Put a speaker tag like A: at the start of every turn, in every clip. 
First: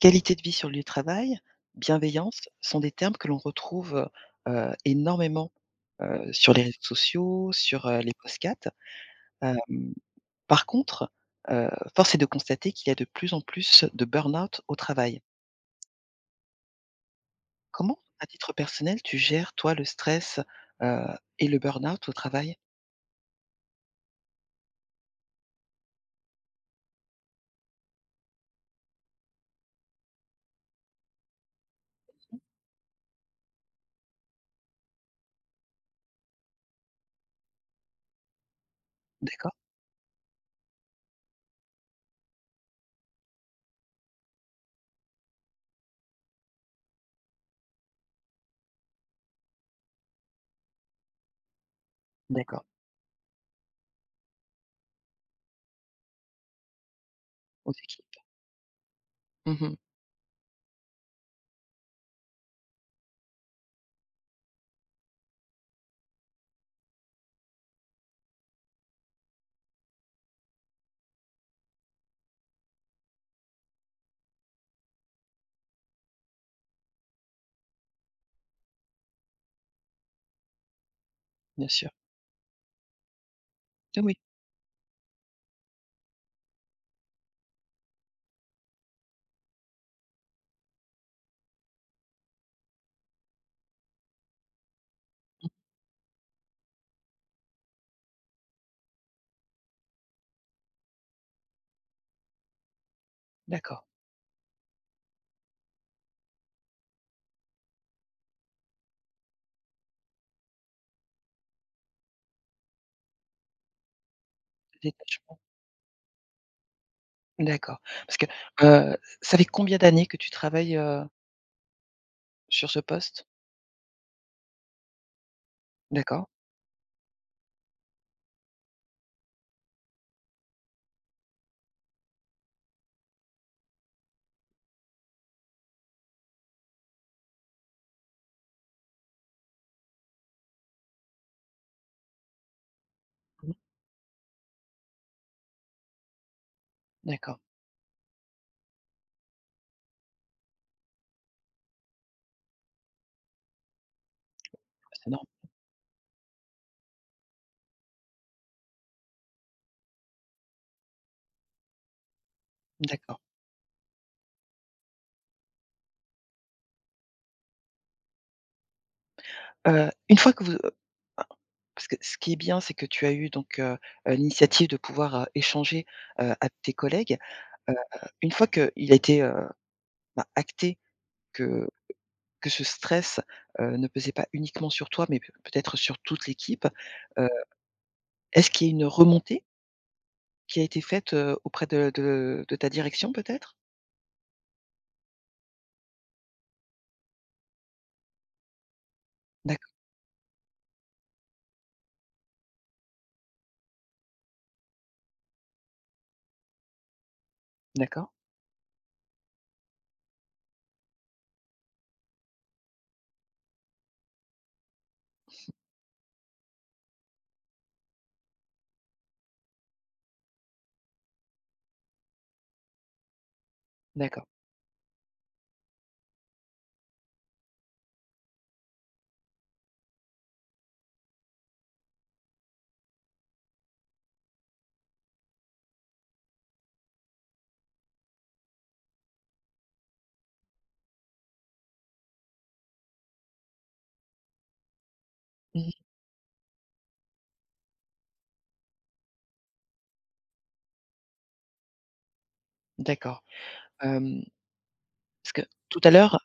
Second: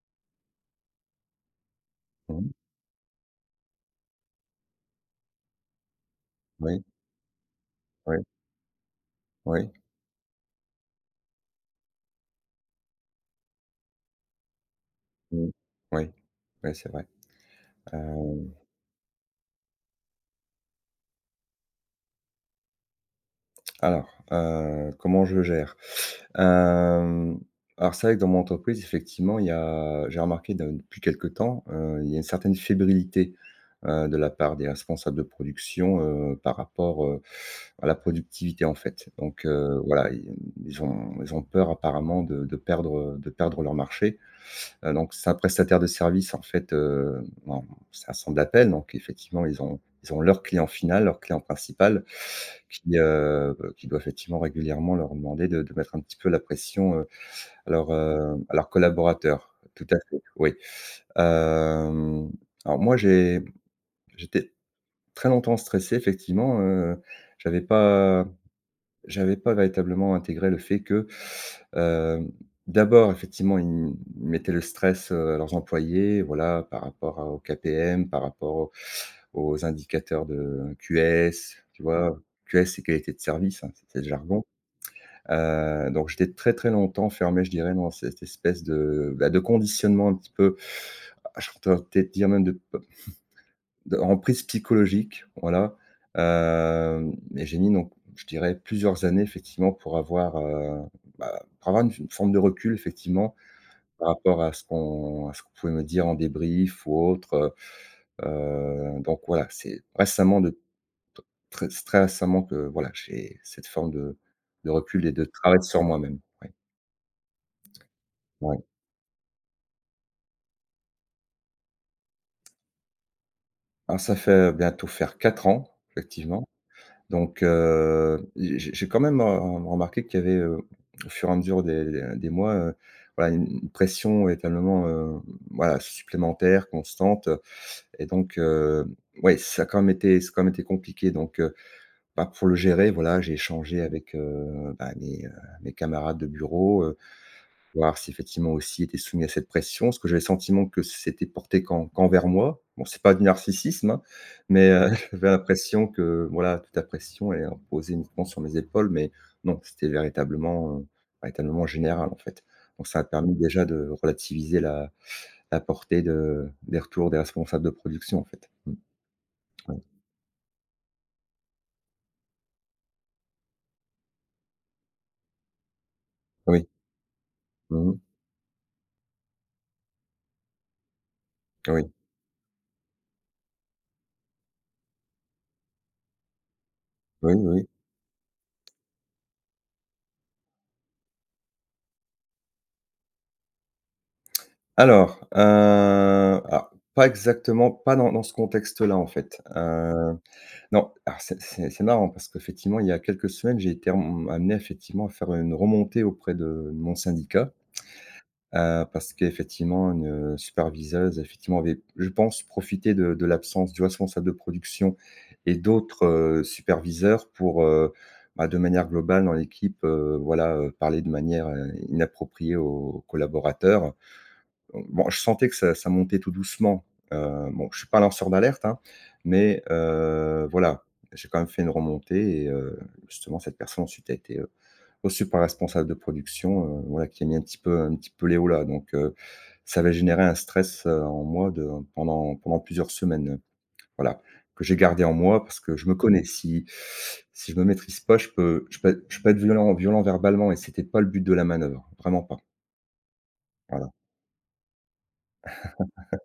A: Qualité de vie sur le lieu de travail,
B: Mmh.
A: bienveillance sont des termes que l'on retrouve, énormément, sur les réseaux
B: Oui,
A: sociaux, sur, les
B: oui,
A: podcasts. Hem,
B: oui,
A: Par contre, heu, force est de constater qu'il y a de plus en plus de burn-out au travail.
B: mmh, oui, oui, c'est vrai.
A: Comment, à
B: Hem,
A: titre personnel, tu gères, toi, le stress, heu et le burn-out au travail?
B: alors, comment je gère? Hem, alors c'est vrai que dans mon entreprise, effectivement, il y a j'ai remarqué de depuis quelque temps, il y a une certaine fébrilité, de la part des responsables de production, par rapport, à la productivité, en fait. Donc,
A: D'accord,
B: voilà, ils ont peur apparemment de perdre leur marché. Donc c'est un prestataire de service en fait, en c'est un centre d'appel, donc effectivement ils ont leur client final, leur client principal
A: d'accord,
B: qui doit effectivement régulièrement leur demander de mettre un petit peu la pression,
A: aux équipes.
B: à leurs collaborateurs.
A: Mmh.
B: Tout à fait, oui. Hem, alors moi j'étais très longtemps stressé effectivement, j'avais pas j'avais pas véritablement intégré le fait que, hem, d'abord, effectivement, ils m mettaient le stress, à leurs employés, voilà, par rapport à aux KPM, par rapport aux indicateurs de QS,
A: Bien
B: tu
A: sûr.
B: vois? QS, c'est qualité de service, hein, c'était
A: Oui,
B: le
A: oui,
B: jargon. Donc j'étais très, très longtemps fermé, je dirais, dans cette espèce de, bah, de conditionnement un petit peu, ah, je pourrais peut-être dire même de emprise psychologique, voilà. Hem Et j'ai mis donc, je dirais, plusieurs années effectivement pour avoir, bah, pour avoir une forme de recul effectivement
A: d'accord,
B: par rapport à ce qu'on pouvait me dire en débrief ou autre. Donc voilà, c'est très récemment que, voilà, j'ai cette forme de recul et de
A: détachement.
B: travail sur moi-même. Ouais,
A: D'accord. Parce que,
B: ouais.
A: ça fait combien d'années que tu travailles, sur ce poste?
B: Alors ça fait bientôt faire 4 ans,
A: D'accord.
B: effectivement. Donc, j'ai quand même, remarqué qu'il y avait, au fur et à mesure des mois, voilà, une pression éternellement, voilà, supplémentaire, constante, et donc, ouais, ça a quand même été compliqué. Donc, bah, pour le gérer, voilà, j'ai échangé avec, bah, mes camarades de bureau,
A: D'accord,
B: voir si effectivement aussi était soumis à cette pression, ce que j'avais le sentiment que c'était porté qu'envers moi. Bon, c'est pas du narcissisme, hein, mais,
A: bah, c'est énorme.
B: j'avais l'impression que, voilà, toute la pression elle est imposée uniquement sur mes épaules, mais non, c'était véritablement, véritablement général, en fait. Donc ça a
A: D'accord.
B: permis déjà de relativiser la portée de des retours des responsables de production, en fait. Mmh, oui.
A: Une fois que vous, ah, parce que ce qui est bien, c'est que tu as eu donc, l'initiative de pouvoir, échanger, avec
B: Oui.
A: tes collègues. Heu,
B: Mmh.
A: une fois qu'il a été, bah, acté que
B: Oui.
A: ce stress, ne pesait pas uniquement sur toi, mais peut-être sur toute l'équipe, heu,
B: Oui, oui, oui.
A: est-ce qu'il y a une remontée qui a été faite, auprès de ta direction peut-être?
B: Alors, pas exactement, pas dans ce contexte-là, en fait.
A: D'accord.
B: Non, alors c'est marrant parce qu'effectivement, il y a quelques semaines, j'ai été rem amené effectivement à faire une remontée auprès de mon syndicat,
A: D'accord,
B: parce qu'effectivement une superviseuse effectivement avait, je pense, profité de l'absence du responsable de production et d'autres, superviseurs pour, bah, de manière globale dans l'équipe, parler de manière, inappropriée aux collaborateurs.
A: d'accord.
B: Bon, je sentais que ça montait tout doucement. Bon, je suis pas lanceur d'alerte, hein, mais, voilà, j'ai quand même fait une remontée. Et, justement, cette personne ensuite a été, reçue par la responsable de production, voilà, qui a mis un petit peu léo là. Donc, ça avait généré un stress, en moi de pendant pendant plusieurs semaines, voilà, que j'ai gardé en moi parce
A: Mmh.
B: que je me connais. Si je me maîtrise pas, je peux être violent verbalement, et c'était pas le but de la manœuvre, vraiment pas.
A: D'accord.
B: Voilà.
A: Hem, Parce que tout à l'heure,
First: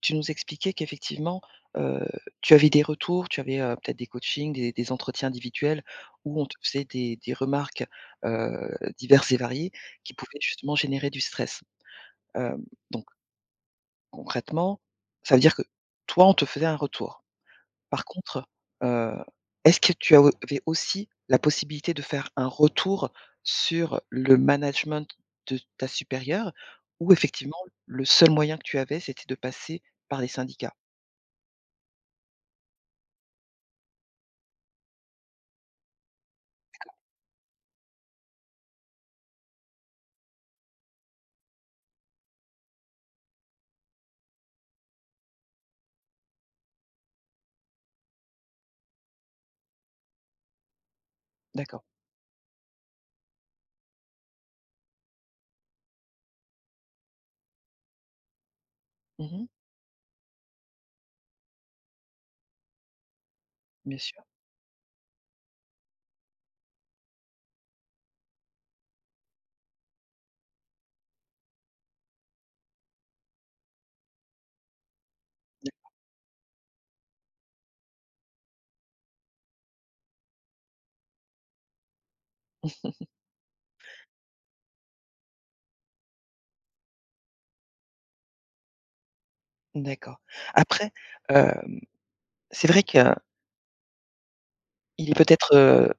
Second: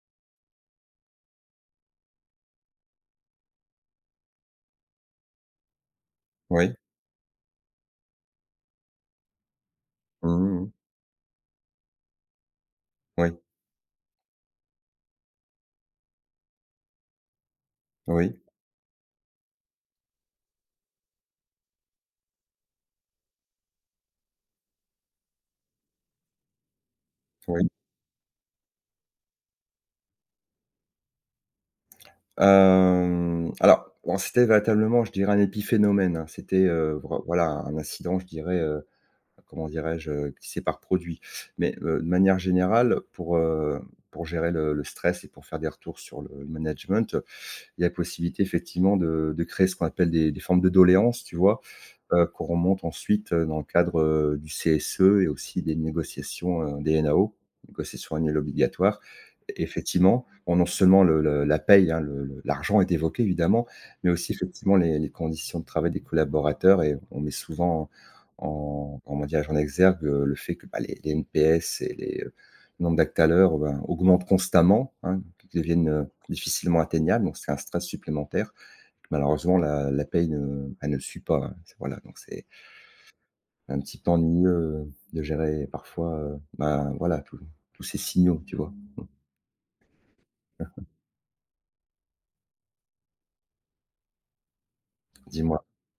A: tu nous expliquais qu'effectivement, heu, tu avais des retours, tu avais, peut-être des coachings, des entretiens individuels où on te
B: Oui.
A: faisait des remarques, heu, diverses et variées qui pouvaient
B: Mmh, mmh. Mmh.
A: justement générer du stress. Hem, donc
B: Oui,
A: concrètement, ça veut dire que toi, on te faisait un retour. Par
B: oui.
A: contre, heu, est-ce que tu avais aussi la possibilité de faire un retour sur le management de ta supérieure ou effectivement
B: Oui.
A: le seul moyen que tu avais, c'était de passer par les syndicats?
B: Alors, bon, c'était véritablement, je dirais, un épiphénomène, hein. C'était, voilà, un incident, je dirais, comment dirais-je, qui s'est par produit. Mais, de manière générale, pour gérer le stress et pour faire des retours sur le management, il y a possibilité effectivement de créer ce qu'on appelle des formes de doléances, tu vois?
A: D'accord.
B: Qu'on remonte ensuite, dans le cadre, du CSE et aussi des négociations, des NAO, négociations annuelles obligatoires.
A: Mmh mh.
B: Et effectivement, bon, non seulement le la paye, hein, le l'argent est évoqué évidemment,
A: Bien
B: mais
A: sûr.
B: aussi effectivement les conditions de travail des collaborateurs, et on met souvent en, comment dirais-je? En exergue, le fait que, bah, les NPS et les, le d'actes à l'heure, ben, augmentent constamment, hein, qui deviennent, difficilement atteignables, donc c'est un stress supplémentaire. Malheureusement, la paye, ne elle ne suit pas, hein. C'est Voilà, donc c'est un petit peu ennuyeux, euh, de gérer parfois, ben, voilà, tous ces signaux, tu vois?
A: D'accord. Après, hem, c'est vrai qu'il est peut-être,
B: Dis-moi.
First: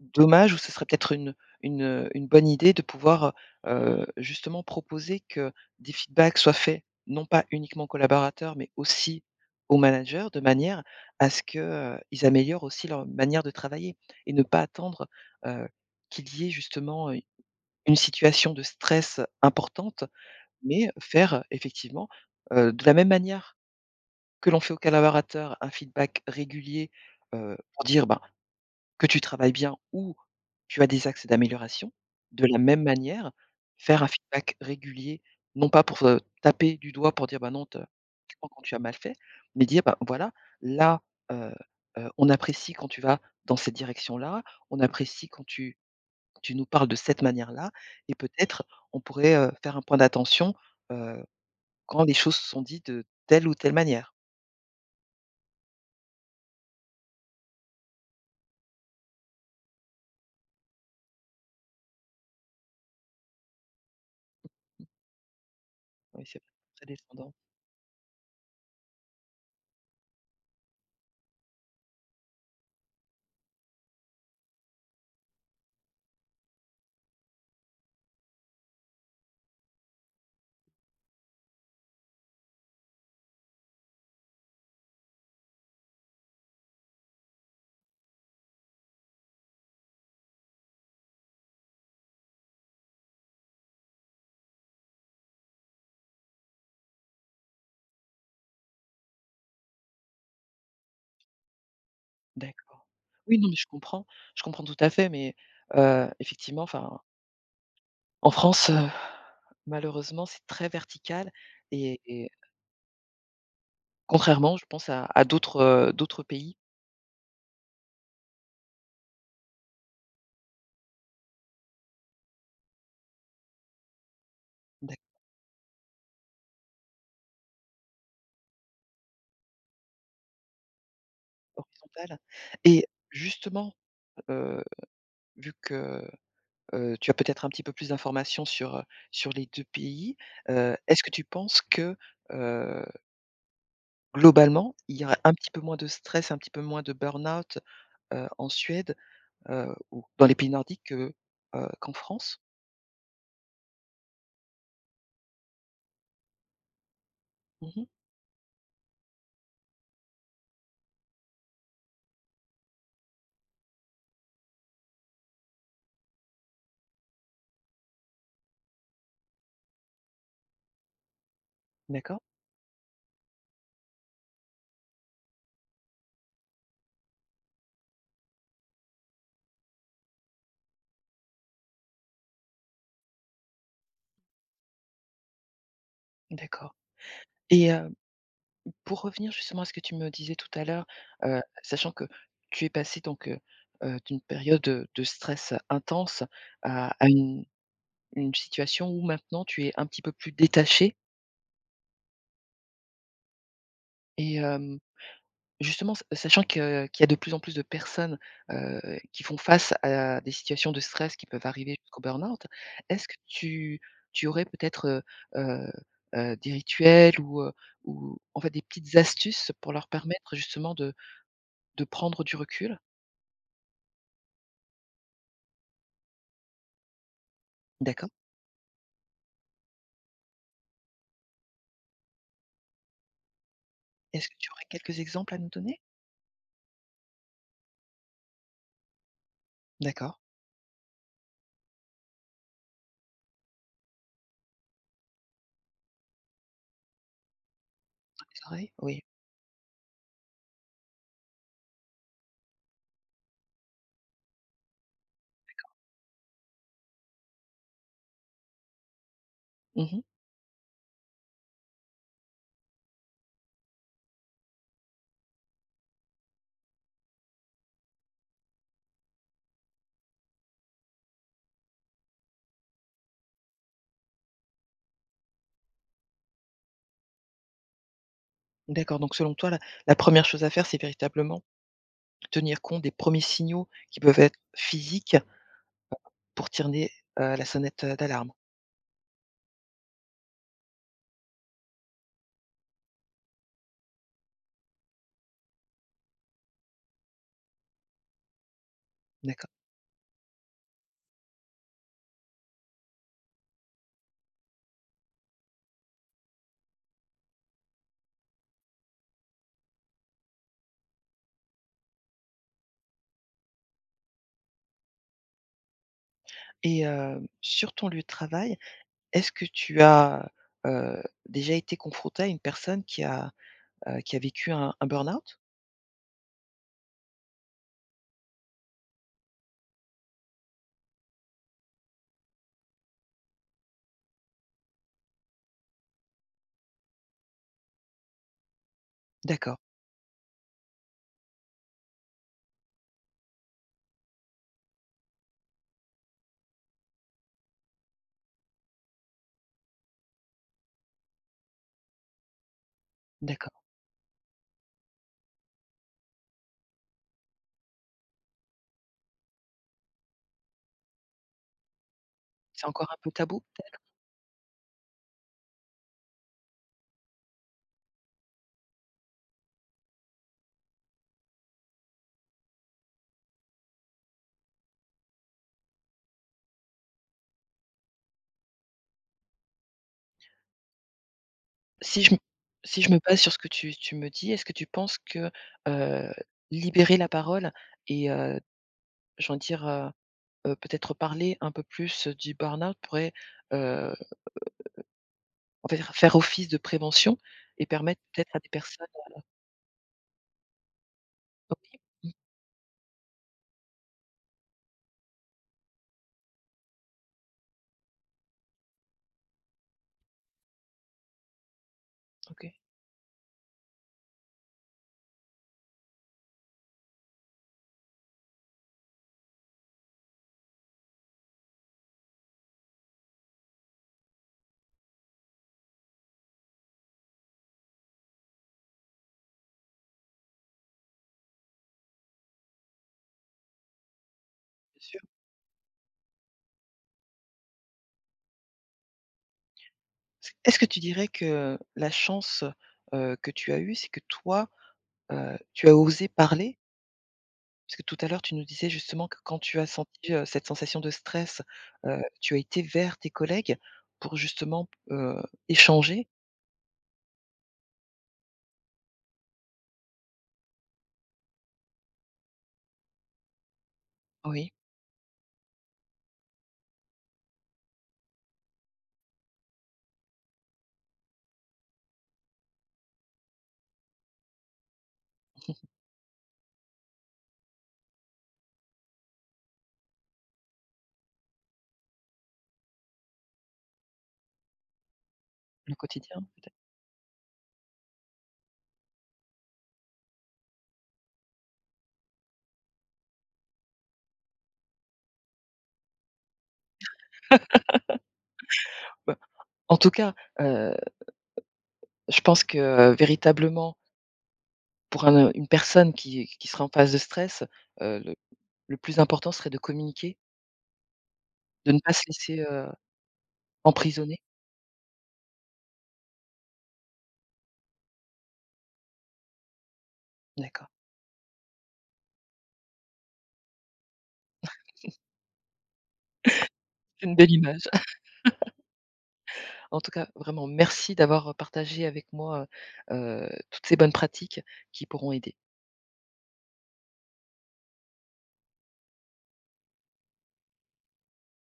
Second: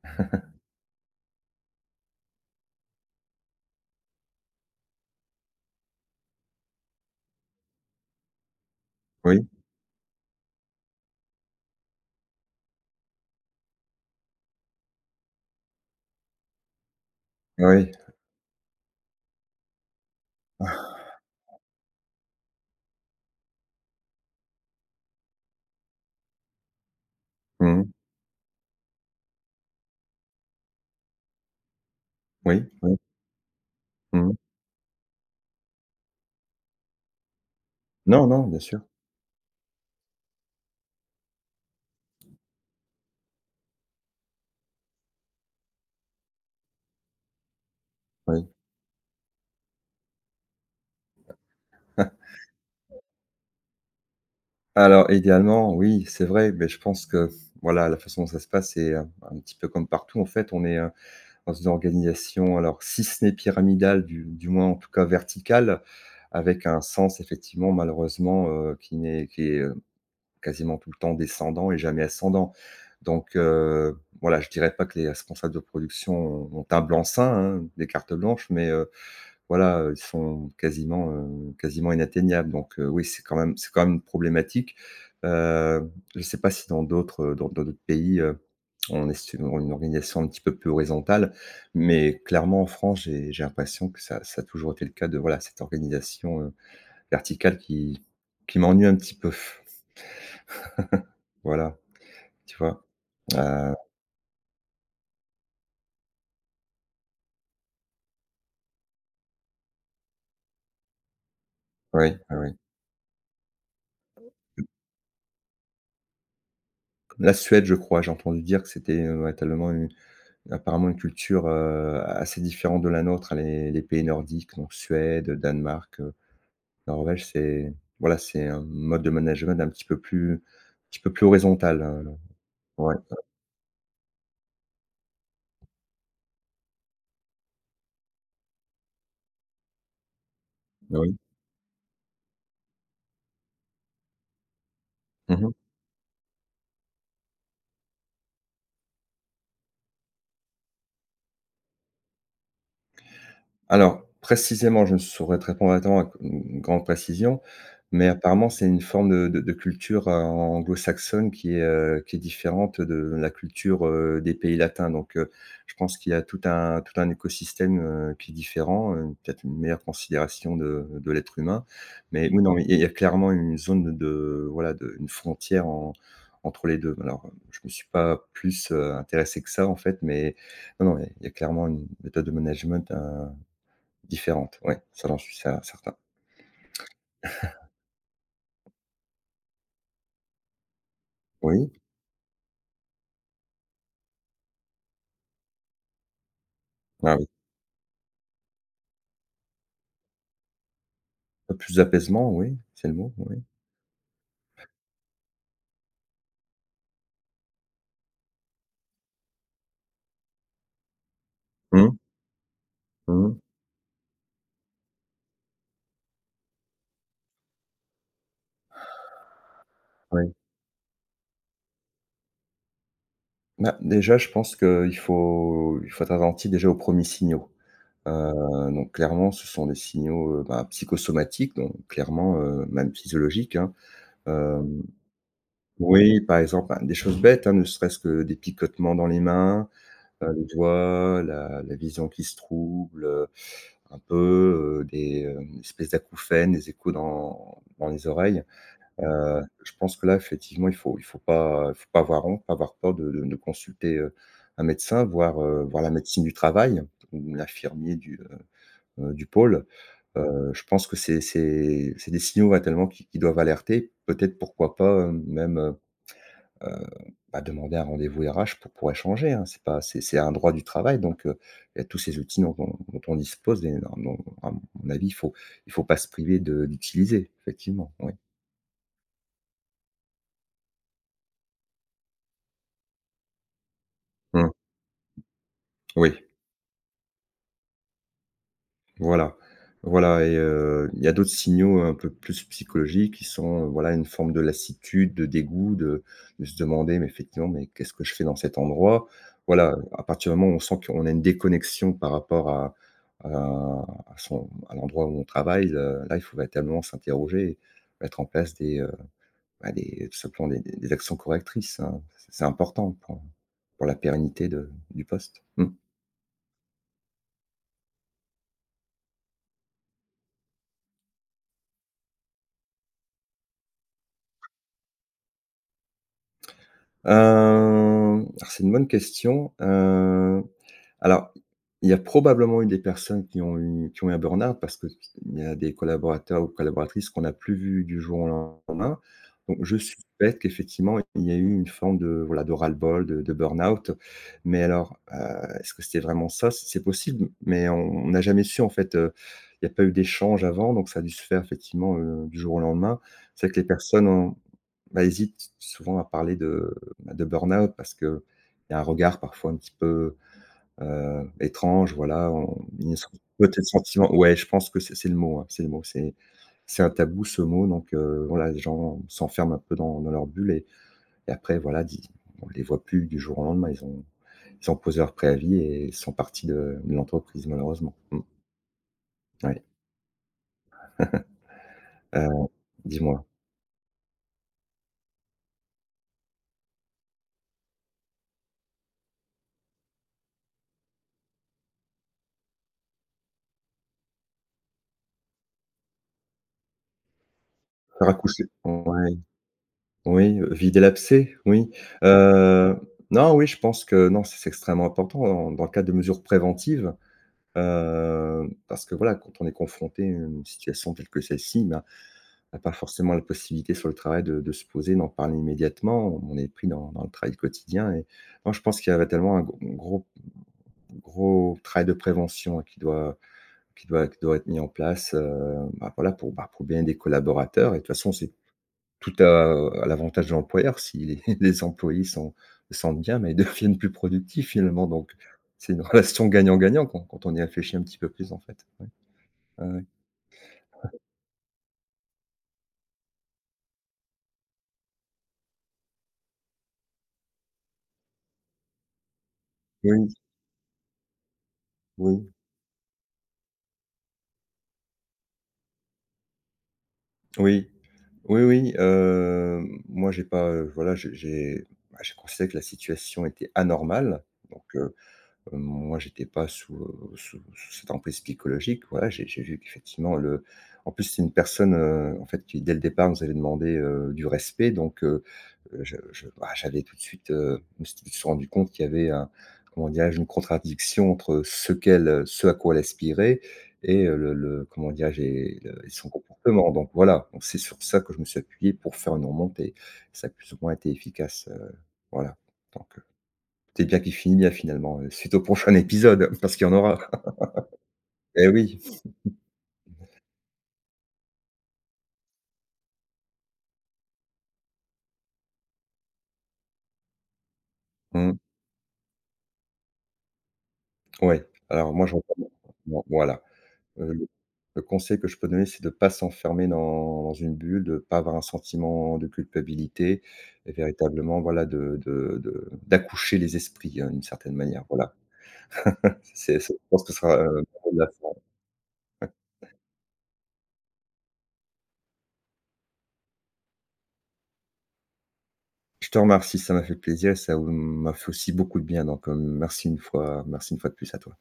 A: dommage ou ce serait peut-être une bonne idée de pouvoir, justement proposer que des feedbacks soient faits, non pas uniquement aux collaborateurs, mais aussi
B: Oui,
A: aux managers, de manière à ce que, ils améliorent aussi leur manière de travailler et ne pas attendre, heu, qu'il y ait justement,
B: oui.
A: une situation de stress importante, mais faire effectivement, de la même manière. Que l'on fait aux collaborateurs un feedback régulier, pour
B: Mmh.
A: dire, ben, que tu travailles bien ou tu as des axes d'amélioration. De la
B: Oui,
A: même
B: oui.
A: manière, faire un
B: Mmh.
A: feedback régulier, non pas pour, taper du doigt pour dire: «Bah, non, te
B: Non,
A: je
B: non,
A: crois
B: bien
A: quand tu as
B: sûr,
A: mal fait», mais dire: «Bah, voilà, là, heu on apprécie quand tu vas dans cette direction-là, on apprécie quand tu nous parles de cette manière-là et
B: oui.
A: peut-être on pourrait, faire un point d'attention, heu, quand les choses sont dites de telle ou telle manière».
B: Alors idéalement, oui, c'est vrai, mais je pense que, voilà, la façon dont ça se passe, c'est, un petit peu comme partout, en fait, on est, dans une organisation, alors si ce n'est pyramidale, du moins, en tout cas, verticale,
A: Oui, c'est
B: avec un
A: très
B: sens
A: descendant.
B: effectivement malheureusement, qui n'est qui est, quasiment tout le temps descendant et jamais ascendant. Donc, voilà, je dirais pas que les responsables de production ont un blanc-seing, hein, des cartes blanches, mais, voilà, ils sont quasiment, quasiment inatteignables. Donc, oui, c'est quand même une problématique. Je ne sais pas si dans d'autres pays, on est sur une organisation un petit peu plus horizontale, mais clairement en France, j'ai l'impression que ça a toujours été le cas de, voilà, cette organisation, verticale, qui m'ennuie un petit peu. Voilà, tu vois?
A: D'accord. Oui, non, mais
B: Heu,
A: je comprends tout à fait, mais effectivement, enfin, en France, malheureusement, c'est très vertical
B: ouais,
A: et
B: ouais, ouais.
A: contrairement, je pense, à d'autres, d'autres pays,
B: La Suède, je crois, j'ai entendu dire que c'était, ouais, tellement une apparemment une culture, assez différente de la nôtre, les pays nordiques, donc
A: d'acc
B: Suède, Danemark, Norvège, c'est voilà, c'est un mode de management un petit peu plus horizontal,
A: horizontal et
B: ouais,
A: justement, heu, vu que, tu as peut-être un petit peu plus d'informations sur, sur les 2 pays, est-ce que
B: oui.
A: tu penses que, heu, globalement, il y aurait un petit
B: Mmh.
A: peu moins de stress, un petit peu moins de burn-out, en Suède, ou dans les pays nordiques que, qu'en France.
B: Alors, précisément, je ne saurais te répondre vraiment avec une grande précision,
A: Mmh.
B: mais apparemment, c'est une forme de culture, anglo-saxonne, qui est différente de la culture, des pays latins. Donc, je pense qu'il y a tout un écosystème, qui est différent, peut-être une meilleure considération de l'être humain.
A: D'accord.
B: Mais oui, non, il y a clairement une zone voilà, de une frontière en entre les 2. Alors, je ne me suis pas plus, intéressé que ça, en fait, mais non, non, il y a clairement une méthode de management, différente, ouais, ça j'en suis certain.
A: D'accord et pour revenir justement à ce que tu me disais tout à l'heure,
B: Oui,
A: sachant que tu es passé donc, d'une période, de stress intense à
B: ah oui,
A: une situation où maintenant tu es un petit peu plus détaché
B: plus d'apaisement, oui, c'est le mot, oui.
A: et euh, justement, s sachant que qu'il y a de plus en plus de personnes, heu, qui font face à des situations de stress qui peuvent arriver
B: Mmh,
A: jusqu'au burn-out, est-ce que
B: mmh,
A: tu aurais peut-être, heu des rituels ou en fait des petites astuces pour leur
B: oui.
A: permettre justement de prendre du recul?
B: Bah, déjà, je pense qu'il faut il faut être attentif déjà aux premiers signaux.
A: D'accord.
B: Donc clairement, ce sont des signaux, bah, psychosomatiques, donc clairement, même physiologiques, hein.
A: Est-ce que tu aurais
B: Hem,
A: quelques exemples à nous donner?
B: oui, par exemple, bah, des choses bêtes, hein, ne serait-ce que des picotements dans les mains,
A: D'accord.
B: les doigts, la vision qui se trouble, un peu, des espèces d'acouphènes, des échos dans les
A: Les
B: oreilles.
A: oreilles? Oui.
B: Je pense que là, effectivement, il faut pas avoir honte, pas avoir peur de consulter, un médecin, voir, voir la médecine du travail ou l'infirmier du pôle.
A: Mmh.
B: Je pense que c'est des signaux, ouais, tellement qui doivent alerter. Peut-être, pourquoi pas, même, heu, bah, demander un rendez-vous RH pour échanger, hein. C'est pas c'est c'est un droit du travail, donc, il y a tous ces outils dont on dispose, et non non, à mon avis, il faut pas se priver de d'utiliser, effectivement, oui.
A: D'accord, donc selon toi, la 1re chose à faire, c'est véritablement tenir compte des premiers signaux qui peuvent être
B: Mmh,
A: physiques
B: oui.
A: pour tirer, la sonnette, d'alarme?
B: Voilà, voilà, et, il y a d'autres signaux un peu plus psychologiques qui sont, voilà, une forme de lassitude, de dégoût, de se demander: «Mais effectivement, mais qu'est-ce que je fais dans cet endroit?»
A: D'accord
B: Voilà, à partir du moment où on sent qu'on a une déconnexion par rapport à à l'endroit où on travaille, là, il faut véritablement s'interroger, et mettre en place des, bah, des tout simplement des actions correctrices, hein. C'est important pour la pérennité de du poste. Mmh.
A: et sur ton lieu de travail, est-ce que tu as, heu, déjà été confronté à une personne qui a vécu un burn-out?
B: Hem, c'est une bonne question. Alors, il y a probablement eu des personnes qui ont eu un burn-out, parce qu'il y a des collaborateurs ou collaboratrices qu'on n'a plus vus du jour au lendemain.
A: D'accord,
B: Donc je suspecte qu'effectivement, il y a eu une forme de, voilà, de ras-le-bol, de burn-out. Mais alors, est-ce que c'était vraiment ça? C'est possible, mais on n'a jamais su en fait, il n'y a pas eu d'échange avant, donc ça a dû se faire effectivement, du jour au lendemain. C'est
A: d'accord.
B: que les personnes ont bah, hésite souvent à parler de bah, de burn-out, parce qu'il y a un regard parfois un petit peu, étrange, voilà, on
A: C'est
B: il
A: encore
B: y
A: un
B: a
A: peu tabou
B: peut-être
A: peut-être?
B: sentiment, ouais, je pense que c'est le mot, hein, c'est le mot, c'est un tabou, ce mot. Donc, voilà, les gens s'enferment un peu dans leur bulle, et après voilà, dis on les voit plus du jour au lendemain. Ils ont posé leur préavis et sont partis de l'entreprise, malheureusement. Mmh, ouais,
A: Si je m
B: heu,
A: Si je me base
B: dis-moi?
A: sur ce que tu me dis, est-ce que tu penses que, heu, libérer la parole et j'ai envie de dire, peut-être parler un peu plus du burn-out pourrait, heu, on va faire office de prévention et permettre peut-être à
B: Raccourci,
A: des personnes.
B: ouais. Oui, vider l'abcès, oui.
A: Oui, mmh,
B: Heu, non, oui, je pense que non, c'est extrêmement important dans le cadre de mesures préventives, parce que voilà, quand on est confronté à une situation telle que celle-ci, ben,
A: OK,
B: on n'a pas forcément la possibilité sur le travail de se poser, d'en parler immédiatement. On est pris dans le travail quotidien, et non, je pense qu'il y avait tellement un gros gros gros travail de prévention qui doit être mis en place, bah, voilà, pour bien des collaborateurs, et de toute façon, c'est tout à l'avantage de l'employeur si les les employés sont se sentent bien, mais ils deviennent plus productifs
A: bien
B: finalement,
A: sûr.
B: donc c'est une relation gagnant-gagnant quand on y réfléchit un petit peu plus en fait. Ouais. Ouais, ouais.
A: Est-ce que tu dirais que la chance, que tu as eue, c'est que toi, tu as osé parler? Parce que tout à l'heure, tu nous disais justement que quand tu as
B: Oui,
A: senti, cette sensation de stress,
B: oui,
A: tu as été vers tes collègues pour justement, échanger.
B: oui. Oui, oui, moi j'ai pas, voilà, j'ai bah, j'ai considéré que la situation était anormale,
A: Oui,
B: donc, moi, j'étais pas sous, sous cette emprise psychologique. Voilà, j'ai vu qu'effectivement, le en plus, c'est une personne, en fait, qui dès le départ nous avait demandé, du respect, donc,
A: mmh.
B: je, bah, j'avais tout de suite, je me suis tout de suite rendu compte qu'il y avait un comment dirais-je? Une contradiction entre ce à quoi elle aspirait, et, le comment dirais-je? Et
A: Le
B: le et son
A: quotidien peut-être.
B: comportement, donc voilà, donc c'est sur ça que je me suis appuyé pour faire une remontée. Ça a plus ou moins été efficace, voilà, donc, t'es bien qu'il finit bien finalement, suite au prochain épisode, parce qu'il y en aura. Eh oui,
A: Bah, en tout cas, heu, je pense que véritablement pour une personne qui serait en phase de stress, heu, le
B: mmh,
A: le plus important serait de communiquer,
B: ouais.
A: de ne
B: Alors
A: pas se
B: moi je
A: laisser,
B: recommande, non, voilà. Heu,
A: emprisonner.
B: le le conseil que je peux donner, c'est de ne pas s'enfermer dans une bulle, de ne pas avoir un sentiment de culpabilité,
A: D'accord,
B: et véritablement, voilà, de d'accoucher les esprits, hein, d'une certaine manière, voilà. C'est, je pense,
A: c'est
B: que
A: une
B: ce
A: belle
B: sera, le
A: image.
B: mot de la fin.
A: En tout cas, vraiment merci d'avoir partagé avec moi, heu toutes ces bonnes pratiques qui pourront aider.
B: Je te remercie, ça m'a fait plaisir, et ça, mmh, m'a fait aussi beaucoup de bien, donc, merci une fois de plus à toi.